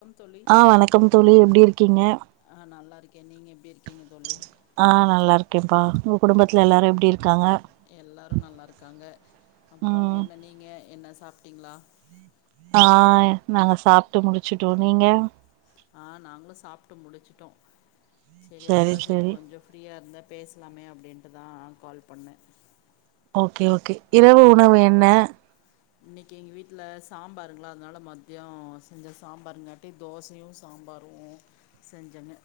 வணக்கம் தோழி ஆ வணக்கம் தோழி எப்டி இருக்கீங்க ஆ நல்லா இருக்கே நீங்க எப்டி இருக்கீங்க தோழி ஆ நல்லா இருக்கேப்பா உங்க குடும்பத்துல எல்லாரு எப்டி இருக்காங்க எல்லாரு நல்லா இருக்காங்க அப்புறோ ம் என்ன நீங்க என்ன சாப்ட்டீங்களா ஆ நாங்க சாப்ட்டு முடிச்சுட்டோ நீங்க ஆ நாங்களு சாப்ட்டு முடிச்சுட்டோ சேரி சரி அதா செரி சரி கொஞ்சொ ஃப்ரியா இருந்தா பேசலாமே அப்டின்ட்டு தா கால் பண்ணே ஓகே ஓகே இரவு உணவு என்ன இன்னைக்கு எங்க வீட்டுல சாம்பாருங்ளா அதனால மத்தியோ செஞ்ச சாம்பருங்காட்டி தோசையு சாம்பாரு செஞ்சனு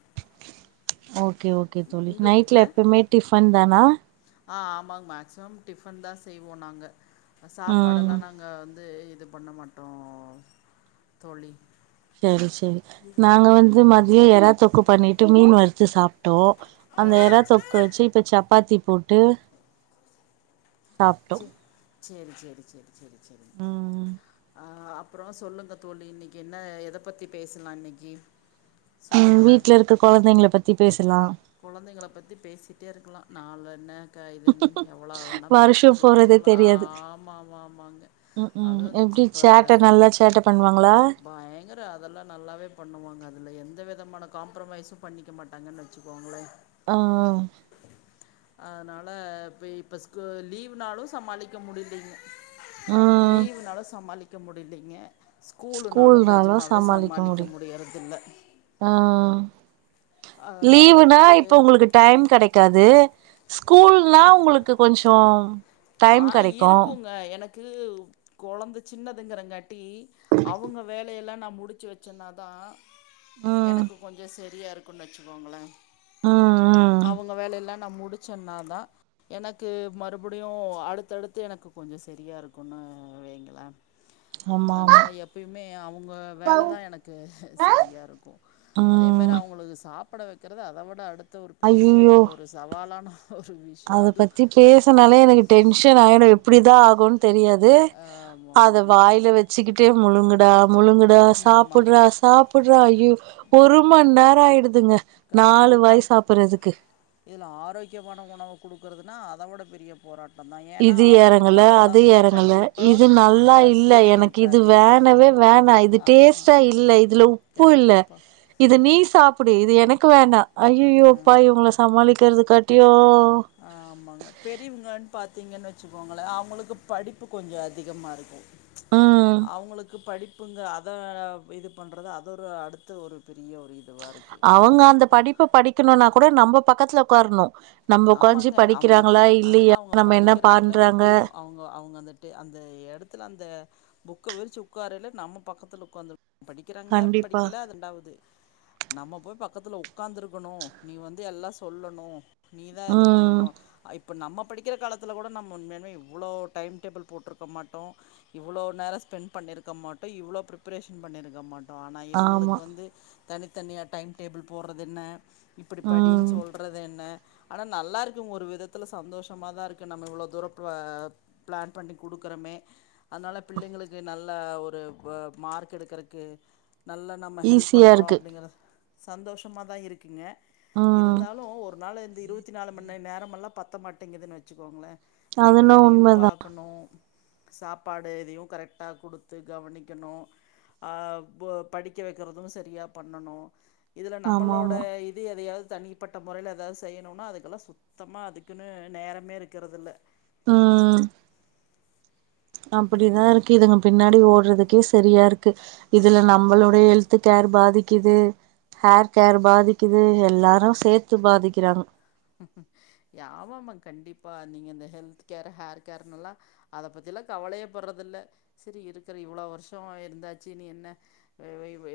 ஓகே ஓகே தோழி உங்க வீட்ல நைட்ல எப்பயுமே டிஃபன் தானா ஆ ஆமாங்க மேக்சிமம் டிஃபன் தா செய்வோ நாங்க ம் சாப்பாடெல்லா நாங்க வந்து இது பண்ண மாட்டோ தோழி சரி சரி நாங்க வந்து மதியோ எறா தோக்கு பண்ணிட்டு மீன் வறுத்து சாப்ட்டோ அந்த எறா தொக்கு. வெச்சு இப்ப சப்பாத்தி போட்டு சாப்ட்டோ செ சேரி சேரி சேரி சேரி சேரிங்க ம் ஆ அப் புறோ சொல்லுங்க தோழி இன்னைக்கு என்ன எத பத்தி பேசலா இன்னைக்கு ம் சொல்லுங்களே வீடல இருக்க கொழந்தைங்களி பத்தி பேசலாம் கொழந்தைங்கள பத்தி பேசிட்டே இருக்கலா நாலு என்ன க இது என்ன எவ்வளோ வேணா பேசி வருஷோ போறதே எதுக்கலா ஆ ஆமா ஆமா ஆமாங்க உம் உம் அதுவு இந்த எப்டி இப்ப சேட்ட நல்லா சேட்ட பண்ணுவாங்களா பயங்கர அதெல்லாம் நல்லாவே பண்ணுவாங்க அதுல எந்த விதமான காம்ப்ரமைசும் பண்ணி க்க மாட்டாங்கன்னு வச்சுக்கோங்களே ஆவ் அதனால இப்ப இப்ப ஸ்கூ லீவ்னாலும் சமாளிக்க முடிலீங்க ம் லீவுனால சமாளிக்க முடிலீங்க ஸ்கூலுனாலும் ஸ்கூல்னாலு நெஜமாவே சமாளிக்க முடியு முடியிறதுல்ல ஆ அதனால் லீவுனா வந்துட்டு இப்ப உங்களுக்கு டைம் கடைக்காது ஸ்கூல்னா உங்களுக்கு கொஞ்சோம் ஆ இருக்குங்க எனக்கு கொழந்த சின்னதுங்கறங்க ட்டிலி அவங்க வேலையெல்லா நா முடிச்சி வச்சன்னா தா ம் எனக்கு கொஞ்சோ சரியா இருக்குன் வச்சுக்கோங்களேன் ம் ம் அவங்க வேலயெல்லா நான் முடி சொன்ன தான் எனக்கு மறுபடியு அடுத்தடுத்து எனக்கு கொஞ்சோ செரியா இருக்கும்னு வேங்கள ஆமா ஆமா அதனால எப்பயுமே அவங்க வேலதான் எனக்கு சரியாருக்கும் அதே ம ம் அவ்ங்களுக்கு சாப்ட வைக்கறது அத விட அடுத்த ஒரு பெரிய ஐயயோ ஒரு சவாலான ஒரு விஷயம் அத அதுவும் பத்தி பேசுனாலே எனகு டென்ஷன் ஆயிடும் எப்படிதான் ஆகும்னு தெரியாது ஆமா, அத ஆமாங்க வாயில வ ச்சிகிட்டே முழுங்குடா முழுங்குடா ஆமாங்க சாப்பட்றா சாப் ட்றா ஐயோ ஒரும நேரம் ஆயிடுதுங்க நாலு வாய் கண்டிப்பாங் சாப்புட்றதுக்கு இதுல ஆரோக்கியமான உணவ குடுக்குறதுனா அதவிட பெரிய போராட்டம் தான் ஏன்னா இது எறங்கல ஆரோக்கியமான அது உணவுல கண்டிப்பா அ சுவை இருக் கிது வேணவே வேணாம் இது டேஸ்ட்டா இல்ல இதுல உப்பு இல்ல கண்டிப்பா. இது நீ சாப் புடு இது எனக்கு வேண்டாம் ஐயய்யோ ஆ. ப்பா இவங்கள சமாளிக்கறதக் காட்டியு ஆமாங்க பெரியவங்க பார்த்திங்கன் வச்சுக்கோங்கள அவங்களுக்கு படிப்பு கொஞ்சோ அதிகமாக இருக்கும் ம் அவங்களுக்கு படிப் புங்க அத இது பண்றது அது ஒரு அடுத்த ஒரு பெரிய ஒரு இ அவங்க அந்த படிப்ப படிக்கணும்னா கூட நம்ம பக்கத்துல உட்காரணு ஆமாங்க அவுங்க அ அவுங்க நம்ம என்ன படிக்கிறாங்களோ பண்றாங்க இல்லையோ அவுங்க அவுங்க அந்த ட்டு அந்த எடத்துல அந்த புக்க விரிச்சு உட்காரல்ல நம்ம பக்கத்துல உட்காந்துருக் படிக்கிறாங்க கண்டிப்பா படிக்கல அது ரெண்டாவ்து நம்ம போய் பக்கத்துல உக்காந்துருக்கணும் நீ வந்து எல்லாம் சொல்லணும் நீதா இது ம் பண்ணணும் இப்போ நம்ம படிக்கிற காலத்துல கூட நம்ம உண்மைய மே இவ்ளோ டைம் டேபிள் போட்ருக்க மாட்டோம் இவ்ளோ நேரம் ஸ்பெண் பண்ணிருக்க மாட்டோ இவ்ளோ பிரிபரேஷன் பண்ணிருக்க மாட் ஆனா ஆமா இவங்களுக்கு வந்து தனித்தனியா டைம் டேபிள் போட்றது என்ன இப்டி படின்னு ம் சொல்றது என்ன ஆனா நல்லா இருக்கும் ஒரு விதத்துல சந்தோஷமாதான் இருக்கு நம்ம இவ்ளோ தூரப்ப பிளான் பண்ணி குடுக்குறமே அதனால பிள்ளைங்களுக்கு நல்ல ஒரு ஒ மார்க் எடுக்குறக்கு நல்ல நம்ம ஹெல்ப் ஈஸியா பண்றோம் இருக்கு அப்டிங்கற சந்தோஷமா தான் இருக்குங்க ம் இருந்தாலும் ஒரு நாளு இருபத்தி நாலு மணி நேரமல்லா பத்த மாட்டேங்குதுன்னு வச்சுக்கோங்களே வீட்டு அதுனா வேலையு உண்மதா பாக் ணும் சாப்பாடு எதயு கரெக்டாக குடுத்து கவனிக்கணு ஆ படிக்க வக்கிறது சரியாக பண்ணணு இதுல ஆமா நம்மளோட ஆமா இது எதையாவது தனிப்பட்ட முறையில எதாவது செய்யணும்னா அதுக்கெல்லா சுத்தமா அதுக்குன்னு நேரமே இருக்கிறதில்ல உ அப்படிதா அதனால இருக்கு இதுங்க பின்னாடி ஓடுறதுக்கே சரியா இருக்கு இதுல ஆமா ஆமா நம்மளோடைய ஹெல்த் சத்து கேர் பாதிக்குது ஹேர் கேர் பாதிக்குது எல்லாரு சேர்த்து பாதிக்கிறாங்க யாவமா கண்டிப்பா நீங்க இந்த ஹெல்த் கேர் ஹேர் கேர்னல்லான அத பத்திலா கவலையே படுறது இல்ல சரி இருக்குற இவ்வளவு வருஷோ இருந்தாச்சு நீ என்ன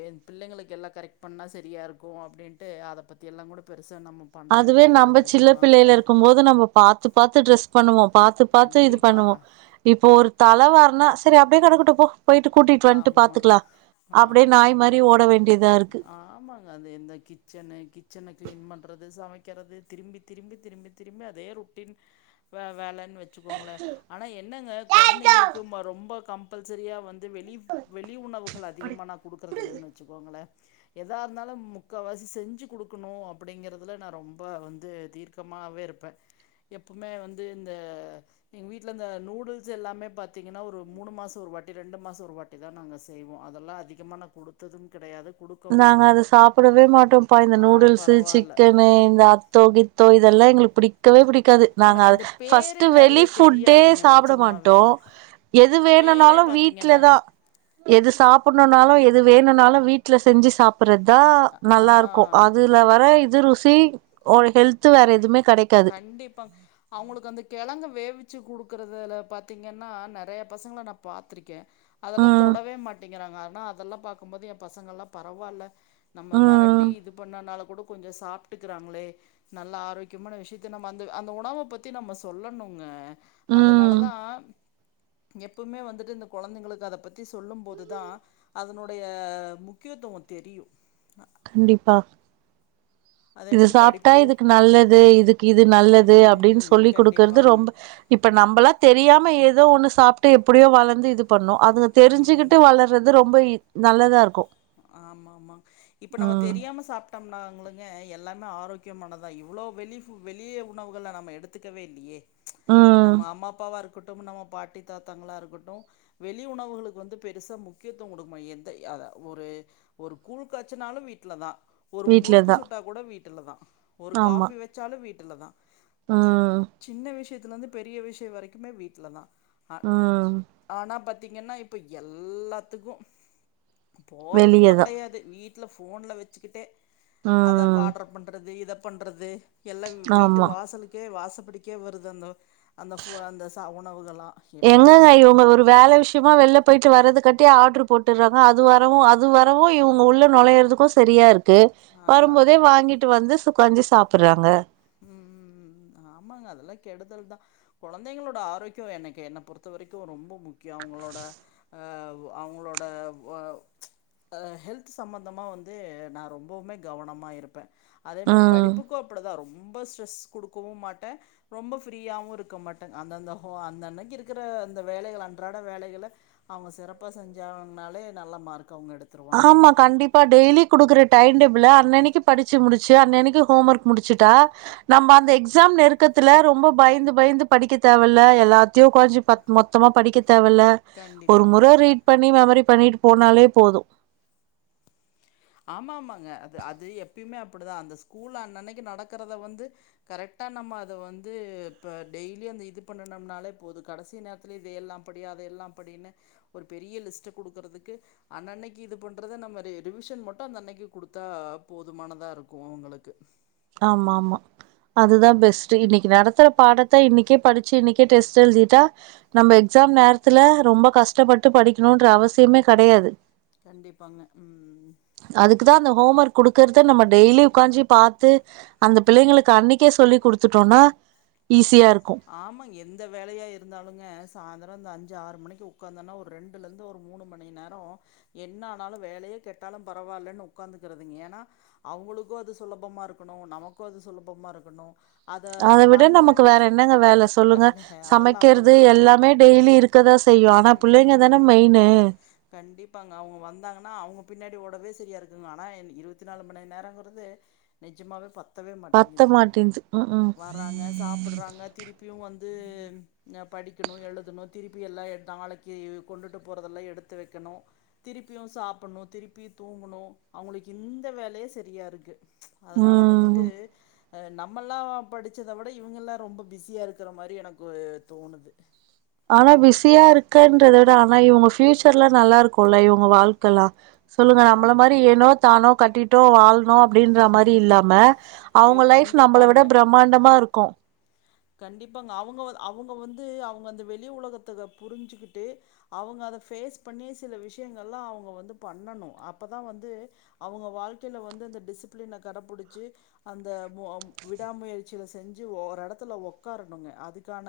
என் பிள்ளைங்களுக்கு எல்லா கரெக்ட் பண்ணா சரியாக இருக்கு அப்டின்ட்டு அதை பத்தியெல்லா கூட பெருசா நம்ம பண்றதுக் இது நம்ம சில்ல பிள்ளைள இருக்குபோது நம்ம பாார்த்து பார்த்து ட்ரெஸ் பண்ணுவோ பாரத்து பார்த்து இது கண்டிப்பா பண்ணுவோ இப்போ ஒரு தல வாருனா சேரி அப்டியே கிடக்கட்டு போ போயிட்டு கூட்டிட்டு வந்துட்டு ஆமா பாத்துக்கலா அப்டியே நாய் ஆமாங்க. மாதிரி ஓட வேண்டியதா இருக்கு ஆமாங்க அந்த எந்த கிச்சனு கிச்சன கிளீன் பண்றது சமைக்கிறது திரும்பி திரும்பி திரும்பி திரும்பி அதே ருட்டின் வே வேலன்னு வச்ச வச்சுகோங்களே ஆனா என்னங்க குழந்தைங்களுக்கு ரொம்ப கம்பல்சரியா வந்து வெளி வெளி உணவுகள் அதிகமா நா குடுக்குறதில இல்லன்னு வச்சுக்கோங்களே எதா இருந்தாலு முக்காவாசி செஞ்சு கொடுக்கணு அப்படிங்கறதுல நா ரொம்ப வந்து தீர்க்க பக்கமாவே இருப்பே எப்பவுமே வந்து இந்த எங்க வீட்டுல இந்த நூடுல்ஸ் எல்லாமே பாத்தீங்கன்னா ஒரு மூணு மாசோ ஒரு வாட்டி ரெண்டு மாசோ ஒரு வாட்டி இத தா நாங்க செய்வோ அதெல்லா அதிகமா நா குடுத்தது கிடையாது நாங்க அது சாப்பிடவே மாட்டோம்ப்பா இந்த ஆ நூடுல்ஸு பரவால்ல சிக்கனு இந்த தோகித்தோ இதெல்லா எங்களுக்கு பிடிக்கவே பிடிக்காது எனக்கு நாங்கள் அந்த பேரே ஃபஸ்ட்டு நெறைய வெளி ஃபுட்டே தெரியாதுங்க சாப்பட நெஜமாவே மாட்டோ எது பேரே வேணுனாலு வீட்ல பாத்தீங்கன்னா தா எது சாப்பிடணும்னாலு. எது வேணும்னாலு வீட்ல செஞ்சு சாப்டுறது தா அ நல்லா இருக்கு ஆ அது துல வர இது ருசி ஒரு ஹெல்து வேற எதுவுமே கெடைக்காது கண்டிப்பா அவங்களுக்கு அந்த கிழங்க வேகவச்சு குடுக்குறதுல பாத்தீங்கன்னா நெறைய பசங்கள நா பாத்துருக்கே அதெல்லா ம் தொடவே மாட்டேங்குறாங்க ஆனா அதெல்லா பாக்குபோது என் பசங்களா எல்லா பரவால்ல நம்ம ம் மிரட்டி இது பண்ணனால கூட கொஞ்சோ சாப்ட்டுக்கிறாங்களே நல்லா ஆரோக்கிய முக்கியமான விஷயத்த நம்ம அந்த அந்த உணவ பத்தி நம்ம சொல்லணுங்க ம் அதனாலதா எப்பவுமே வந்துட்டு இந்த குழந்தைங்களுக்கு அத பத்தி சொல்லு போது தா அதனுடைய முக்கியத்துவோ தெரியு கண்டிப்பா அதே இது மாரி சாப்ட்டா படிப்பு இதுக்கு நல்லது இதுக்கு இது நல்லது அப்டினு ம் சொல்லி குடுக்குறது கண்டிப்பாங்க. ரொம்ப இப்ப நம்மபலா தெரியாம ஏதோ ஒண்ணு சாப்ட்டு எப்டியோ வளந்து இது பண்ணோ அதுங்க ம். தெரிஞ்சுக்கிட்டு வளர் கிறது ரொம்ப நல்லதா இருக்கு ஆமாமா இப்ப நம்ம ம் தெரியாம சாப் ட்டம்னாங்கங்க எல்லாமே ஆரோக்கியமானதா இவ்ளோ வெளி வெளிய உணவுகள நம்ம எடுத்துக்கவே இல்லியே ம் நம்ம அம்மா அப்பாவா இருக்கட்டு நம்ம பாட்டி தாத்தாங்களா இருக்கட்டு வெளி உணவுகளுக்கு வந்து பெருசா முக்கியத்துவ குடுக்க எந்த அதா ஒரு ஒரு கூழ் காச்சுனாலு வீட்ல தா ஒரு முறுக்கு வீட்லதா சுட்டா கூட வீட்டுல தா ஒரு ஆமா காஃபி வெச்சாலு வீட்டுல தா ம் சின்ன விஷயத்துல இருந்து பெரிய விஷயோ வரைக்குமே வீட்ல தா ஆ ம் ஆனா பாத்தீங்கன்னா இப்ப எல்லாத்துக்கு போறது கூட வெளியதா கெடையாது வீட்ல ஃபோன்ல வச்சுக்கிட்டே அத ம் பாடுறத் பண்றது இத பண்றது எல்லா வீட்டு ஆமா வாசலுக்கு க்கே வாசப்படிக்கே வருது அந்த அந்த ப அந்த ச உணவுகள்லா எப்டிதா எங்கங்க இவங்க இருக்குமோ ஒரு வேல விஷயமா வெள்ல போய்ட்டு வர்றதுக்காட்டியு ஆர்டரு போட்டுறாங்க அது வரவு அது வரவு இவங்க உள்ள நுழையிறதுக்கு சரியா இருக்கு து ஆ வரும்போதே வாங்கிட்டு வந்து சுக்காஞ்சி சாப்டுறாங்க ம் ம் ம் ஆமாங்க அதெல்லா கெடுதல் தா கொழந்தைங்களோட ஆரோக்கிய எனக்கு என்ன பொறுத்த வரைக்கு ரொம்ப முக்கிய அவுங்களோட ஆ அவுங்களோட ஹெல்த் சம்பந்தமாக வந்து நா ரொம்பவுமே கவனமா இருப்ப அதே மாரி ம் படிப்புக்கு அப்டிதா ரொம்ப ஸ்ட்ரெஸ் குடுக்கவு மாட்ட ரொம்ப ஃப்ரீயாவு இருக்க மாட்ட அந்தந்த ஆ அந்த அன்னைக்கு இருக்கிற அந்த வேலைகள் அன்றாட வேலைகள அவங்க சிறப்பா செஞ்சாங்கனாலே நல்ல மார்க் அவங்க எடுத் ஆமா கண்டிப் இப்ப டெய்லி குடுக்குற டைம் டேபிள அன்னன்னைக்கி படிச்சு முடிச்சு அன்னன்னைக்கி ஹோம் ஒர்க் முடிச்சுட்டா நம்ம அந்த எக்ஸாம் நெருக்கத்துல ரொம்ப பயந்து பயந்து படிக்க தேவல்ல எல்லாத்தையு உக்காஞ்சி பத் மொத்தமா படிக்க தேவல்ல ஒரு கண்டிப்பாங்க முற ரீட் பண்ணி மெமரி பண்ணிட்டு போனாலே போது ஆமாமாங்க அது அது எப்பயுமே அப்படிதா அந்த ஸ்கூல் அன்னன்னைக்கு நடக்கறத வந்து கரெக்டா நம்ம அத வந்து இப்ப டெய்லி அந்த இது பண்ணுனம்னாலே போது கடைசி நேர ல இது எல்லா படி அது எல்லா படின்னு ஒரு பெரிய லிஸ்ட்டு குடுக்குறதுக்கு அன்னன்னைக்கு இது பண்றத நம்ம ரி ரிவிஷன் மட் டு அந்தன்னைக்கு குடுத்தா போதுமானதா இருக்கு அவங்களுக்கு ஆமா மா அதுதா பெஸ்ட்டு இன்னைக்கி நடத்துற பாடத்த இன்னைக்கே படிச்சு இன்னைக்கே டெஸ்ட் எழுதிட்டா நம்ம எக்ஸாம் நேரத்துல ரொம்ப கஷ்டப்பட்டு படிக்கணுன்ற அவசியமே கெடையாது கண்டிப்பாங்க ம் அதுக்குதா அந்த ஹோம் ஒர்க் குடுக்கறத நம்ம டெய்லி உக்காஞ்சி பாத்து அந்த பிள்ளைங்களுக்கு அன்னைக்கே சொல்லி் குடுத்துட்டோன்னா ஈஸியா இருக்கு ஆமா எந்த வேலையா இருந்தாலுங்க சாந்தரோ இந்த அஞ்சு ஆறு மணிக்கு உக்காந்தன்னா ஒரு ரெண்டு லந்துலருந்து ஒரு மூணு மணி நேரோ என்ன ஆனாலு வேலையே கெட்டாலு பரவால்லன் உக்காந்துக்குறதுங்க ஏனா அவங்களுக்கு அது சுலபமா இருக்கணு நமக்கு அது சுலபமா இருக்கணு அத விட நமக்கு வேற என்னங்க வேல சொ க சொல்லுங்க வே- அதெல்லாம் சமைக்கிறது அப்படிதான் எல்லாமே டெய்லி இருக்கதா செய்யு ஆனா பிள்ளைங்க தான ம் மெய்னு கண்டிப்பாங்க அவங்க வந்தாங்கன்னா அவங்க பின்னாடி ஓடவே சரியா இருக்குங்க ஆனா என் இருவத்தி நாலு மணி நேரங்கிறது நெஜமாவே பத்தவே பத்த மாட்டேங்குது மாட்டேன்து ம் ம் வர்றாங்க சாப்ட்றாங்க திருப்பியு வந்து நா படிக்கணு எழுதணு திருப்பி எல்லா எ நாளைக்கு கொண்டுட்டு போறதெல்லா எடுத் த்து வக்கணு திருப்பியு சாப்பிட்ணு திருப்பியு தூங்கணு அவங்களுக்கு இந்த வேலையே சரியா இருக்கு அதனால வந்துட்டு ம் அ நம்மல்லா படிச்சத விட இவ்ங்கெல்லா ரொம்ப பிஸியா இருக்கிற மாரி எனக்கு தோணுது ஆனா பிஸியா இருக்கன்றத விட ஆனா இவங்க ஃபியூச்சர்லா நல்லா இருக்குல்ல இவுங்க வாழ்க்கல்லா சொல்லுங்க நம்மள கண்டிப்பா மாரி ஏனோ தானோ கட்டிட்டோ வாழ்னோ அப்டின்ற மாரி இல்லாம ஐயோ அவுங்க லைஃப் நம்மள விட கண்டிப்பாங்க பிரமாண்டமா இருக்கு கண்டிப்பாங்க அவுங்க அவுங்க வந்து அவுங்க அந்த வெளி உலகத்தத புரிஞ்சுக்கிட்டு அவுங்க அத ஃபேஸ் பண்ணி சில விஷ்யங்கள்லா அவுங்க வந்து பண்ணணு அப்பதா வந்து அவுங்க வாழ்க்கைல வந்து அந்த டிசிப்ளின கடப்புடிச்சு அந்த மு அ விடாமுயற்சில செஞ்சு ஓர் எடத்துல உக்காரணுங்க அதுக்கான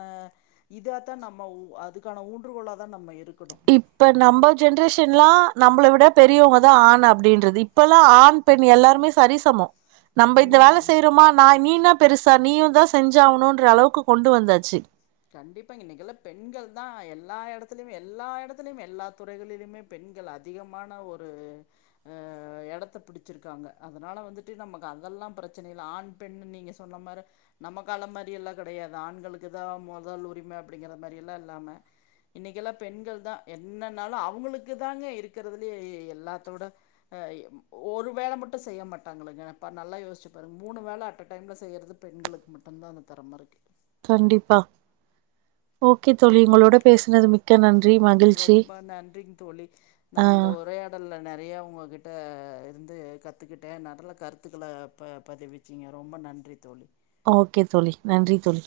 இதாத்தா நம்ம உ அதுக்கான ஊன்றுக்கோலாதா நம்ம இருக்கணு இப்ப நம்ப ஜென்ரேஷன்லா நம்பள விட பெரியவங்கதா ஆண் அப்டின்றது இப்பல்லா ஆண் பெண் எல்லாருமே சரிசமோ நம்ப இந்த வேல ம். செய்யறோமா நா நீ இன்னா பெருசா நீயுதா செஞ்சாவணுன்ற அளவுக்கு கொண்டு வந்தாச்சு கண்டிப்பா இன்னைக்கெல்ல பெண்கள்தா எல்லா எடத்துலிமே எல்லா எடத்துலிமே எல்லா துறைகளிலிமே பெண்கள் அதிகமான ஒரு அ எடத்த பிடிச்சிருக்காங்க அதனால வந்துட்டு நமக்கு அதெல்லா ப்ரெச்சன இல்ல ஆண் பெண்னு நீங்க சொன்ன மார நம்ம காலோ மாரி எல்லா கடையாது ஆண்களுக்குதா மொதல் உரிம அப்டிங்கிற மாரி எல்லா இல்லாம இன்னைக்கெல்லா பெண்கள்தா என்னனாலு அவுங்களுக்குதாங்க இருக்கறதுலே எல்லாத்தோட அ இ ஒரு வேல மட்டு செய்ய மாட்டாங்க இல்லங்க அப்ப நல்லா யோஸ்ச்சு பாருங் மூணு வேல அட்ட டைம்ல செய்யறது பெண்களுக்கு மட்டுந்தா அந்த தெறம இருக்கு கண்டிப்பா ஓகே தோழி உங்களோட பேசுனது மிக் க நன்றி மகி ரொம்ப நன்றிங் தோழி நா இந்த ஆஹ் உரையா டல்ல நெறைய உங்ககிட்ட இருந்து கத்துக்கிட்டே நல்ல கருத்துக்கள ப பதிவி ச்சிங்க ரொம்ப நன்றி தோழி ஓகே தோழி நன்றி தோழி